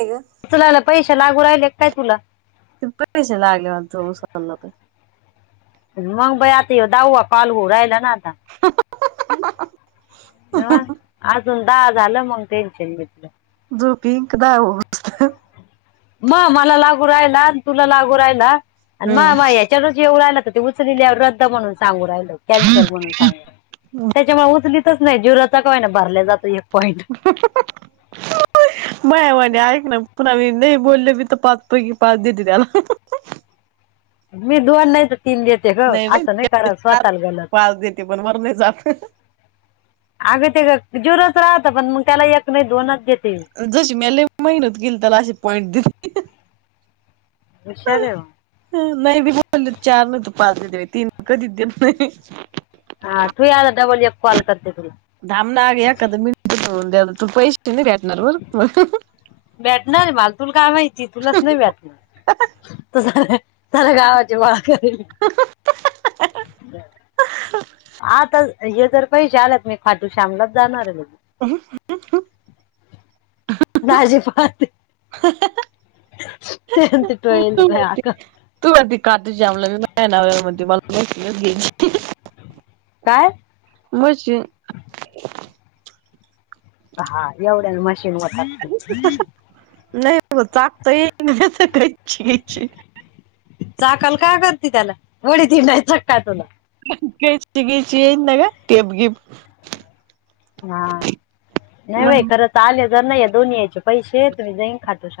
हेय [unintelligible] चूलाला पैसे लागू राहिले काय तुला? पैसे [unintelligible] लागले होते उसला तर मग बाई आता ह्यो दहावा कॉल होऊन राहिला ना आता. हाहा [unintelligible] नव अजून दहा झालं मग टेन्शन मिटलं. झोप येईन का दहा होऊ. म मला लागू राहिला आणि तुला लागू राहिला आणि म म हम्म. या. तेज जेऊ राहिला तर ते उचली आहे रद्द म्हणून सांगू राहील हो कॅन्सल म्हणून सांग त्याच्यामुळे उचलीतच नाही जीवराचा काय ना भरल्या जात एक पॉईंट. अ् [unintelligible] बया म्हणे ऐक ना पुन्हा म् नाही बोलले मी तर पाच पैकी पाच देते त्याला. [inaudible] मी दोन नाही तर तीन देते ग बाई असं नाही करा चार स्वतःला गलत पाच देते पण वर नाही जात अगं ते झेरोच राहत पण मग त्याला एक नाही दोनच देते. जशी म्या लय मेहनत किली तेला अशी पॉईंट दे. हुशार आहे ओ. नाही बी ब बोलले चार नाही तर पाच देते बा तीन कधीेत नाही. हा ठिऊ आता डबल एक कॉल करते तुला. थामना एखादं मिनिटं, पैशेऽ भेटणार माला, तुला काय माहिती, तुलाच नाही भेटणार. त सऱ्या गावाचे बाळ करीले. हहहहहह. आताऽ हे तर पैसेे आलत मी खाटू श्यामलाच जाणार आहे लगे. हहहह. दाजी पाहते [unintelligible] ते तिटोयय तटय याका. तू आ ती खाटुशामला, मी नाण मला घ्यायची. काय? म्हशी. हा, एवढ्यान मशीन होतात की. नाही टाकतो येचचऽ चाकल का करते त्याला, वडी त नाही चका तुला. केची बेची येईल बागा टेप गिप. हा नाही बाई, मग खरतर आले तर नाही दोन्ही यायचे पैसे, तुम्हीन जाईन खातऽ [inaudible]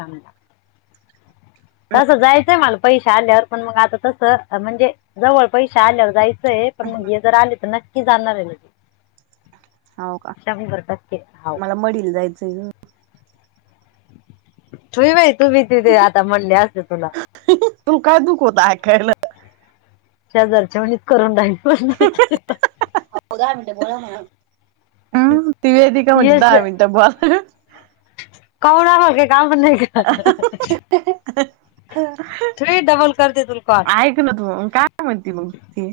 तसं जायचय मला पैसे आल्यावर पण मग आता तसं, म्हणजे जवळ पैसे आल्यावर जायचंय पण मग हे जर आले तर नक्की जाणार आहे म्हंटल शंभर टक्के, हाव. मढीला जायचय ग. ठुई बाई, तुम्ही तिथे आता म्हणले असते तुला तुम काय दुख होत ऐकायला. शेजारच्या म्हणीत करून राहीन, पण नाही. आ ओ दहा मिनट बोला म्हणा, अं ती वेदीका म्हणते यश दहा मिनटं बोला. कोण ना होत गे कामं पण नाही काही. थ्री डबल कर ते तुला कॉल. ऐक ना तू, काय म्हणती मंग ती?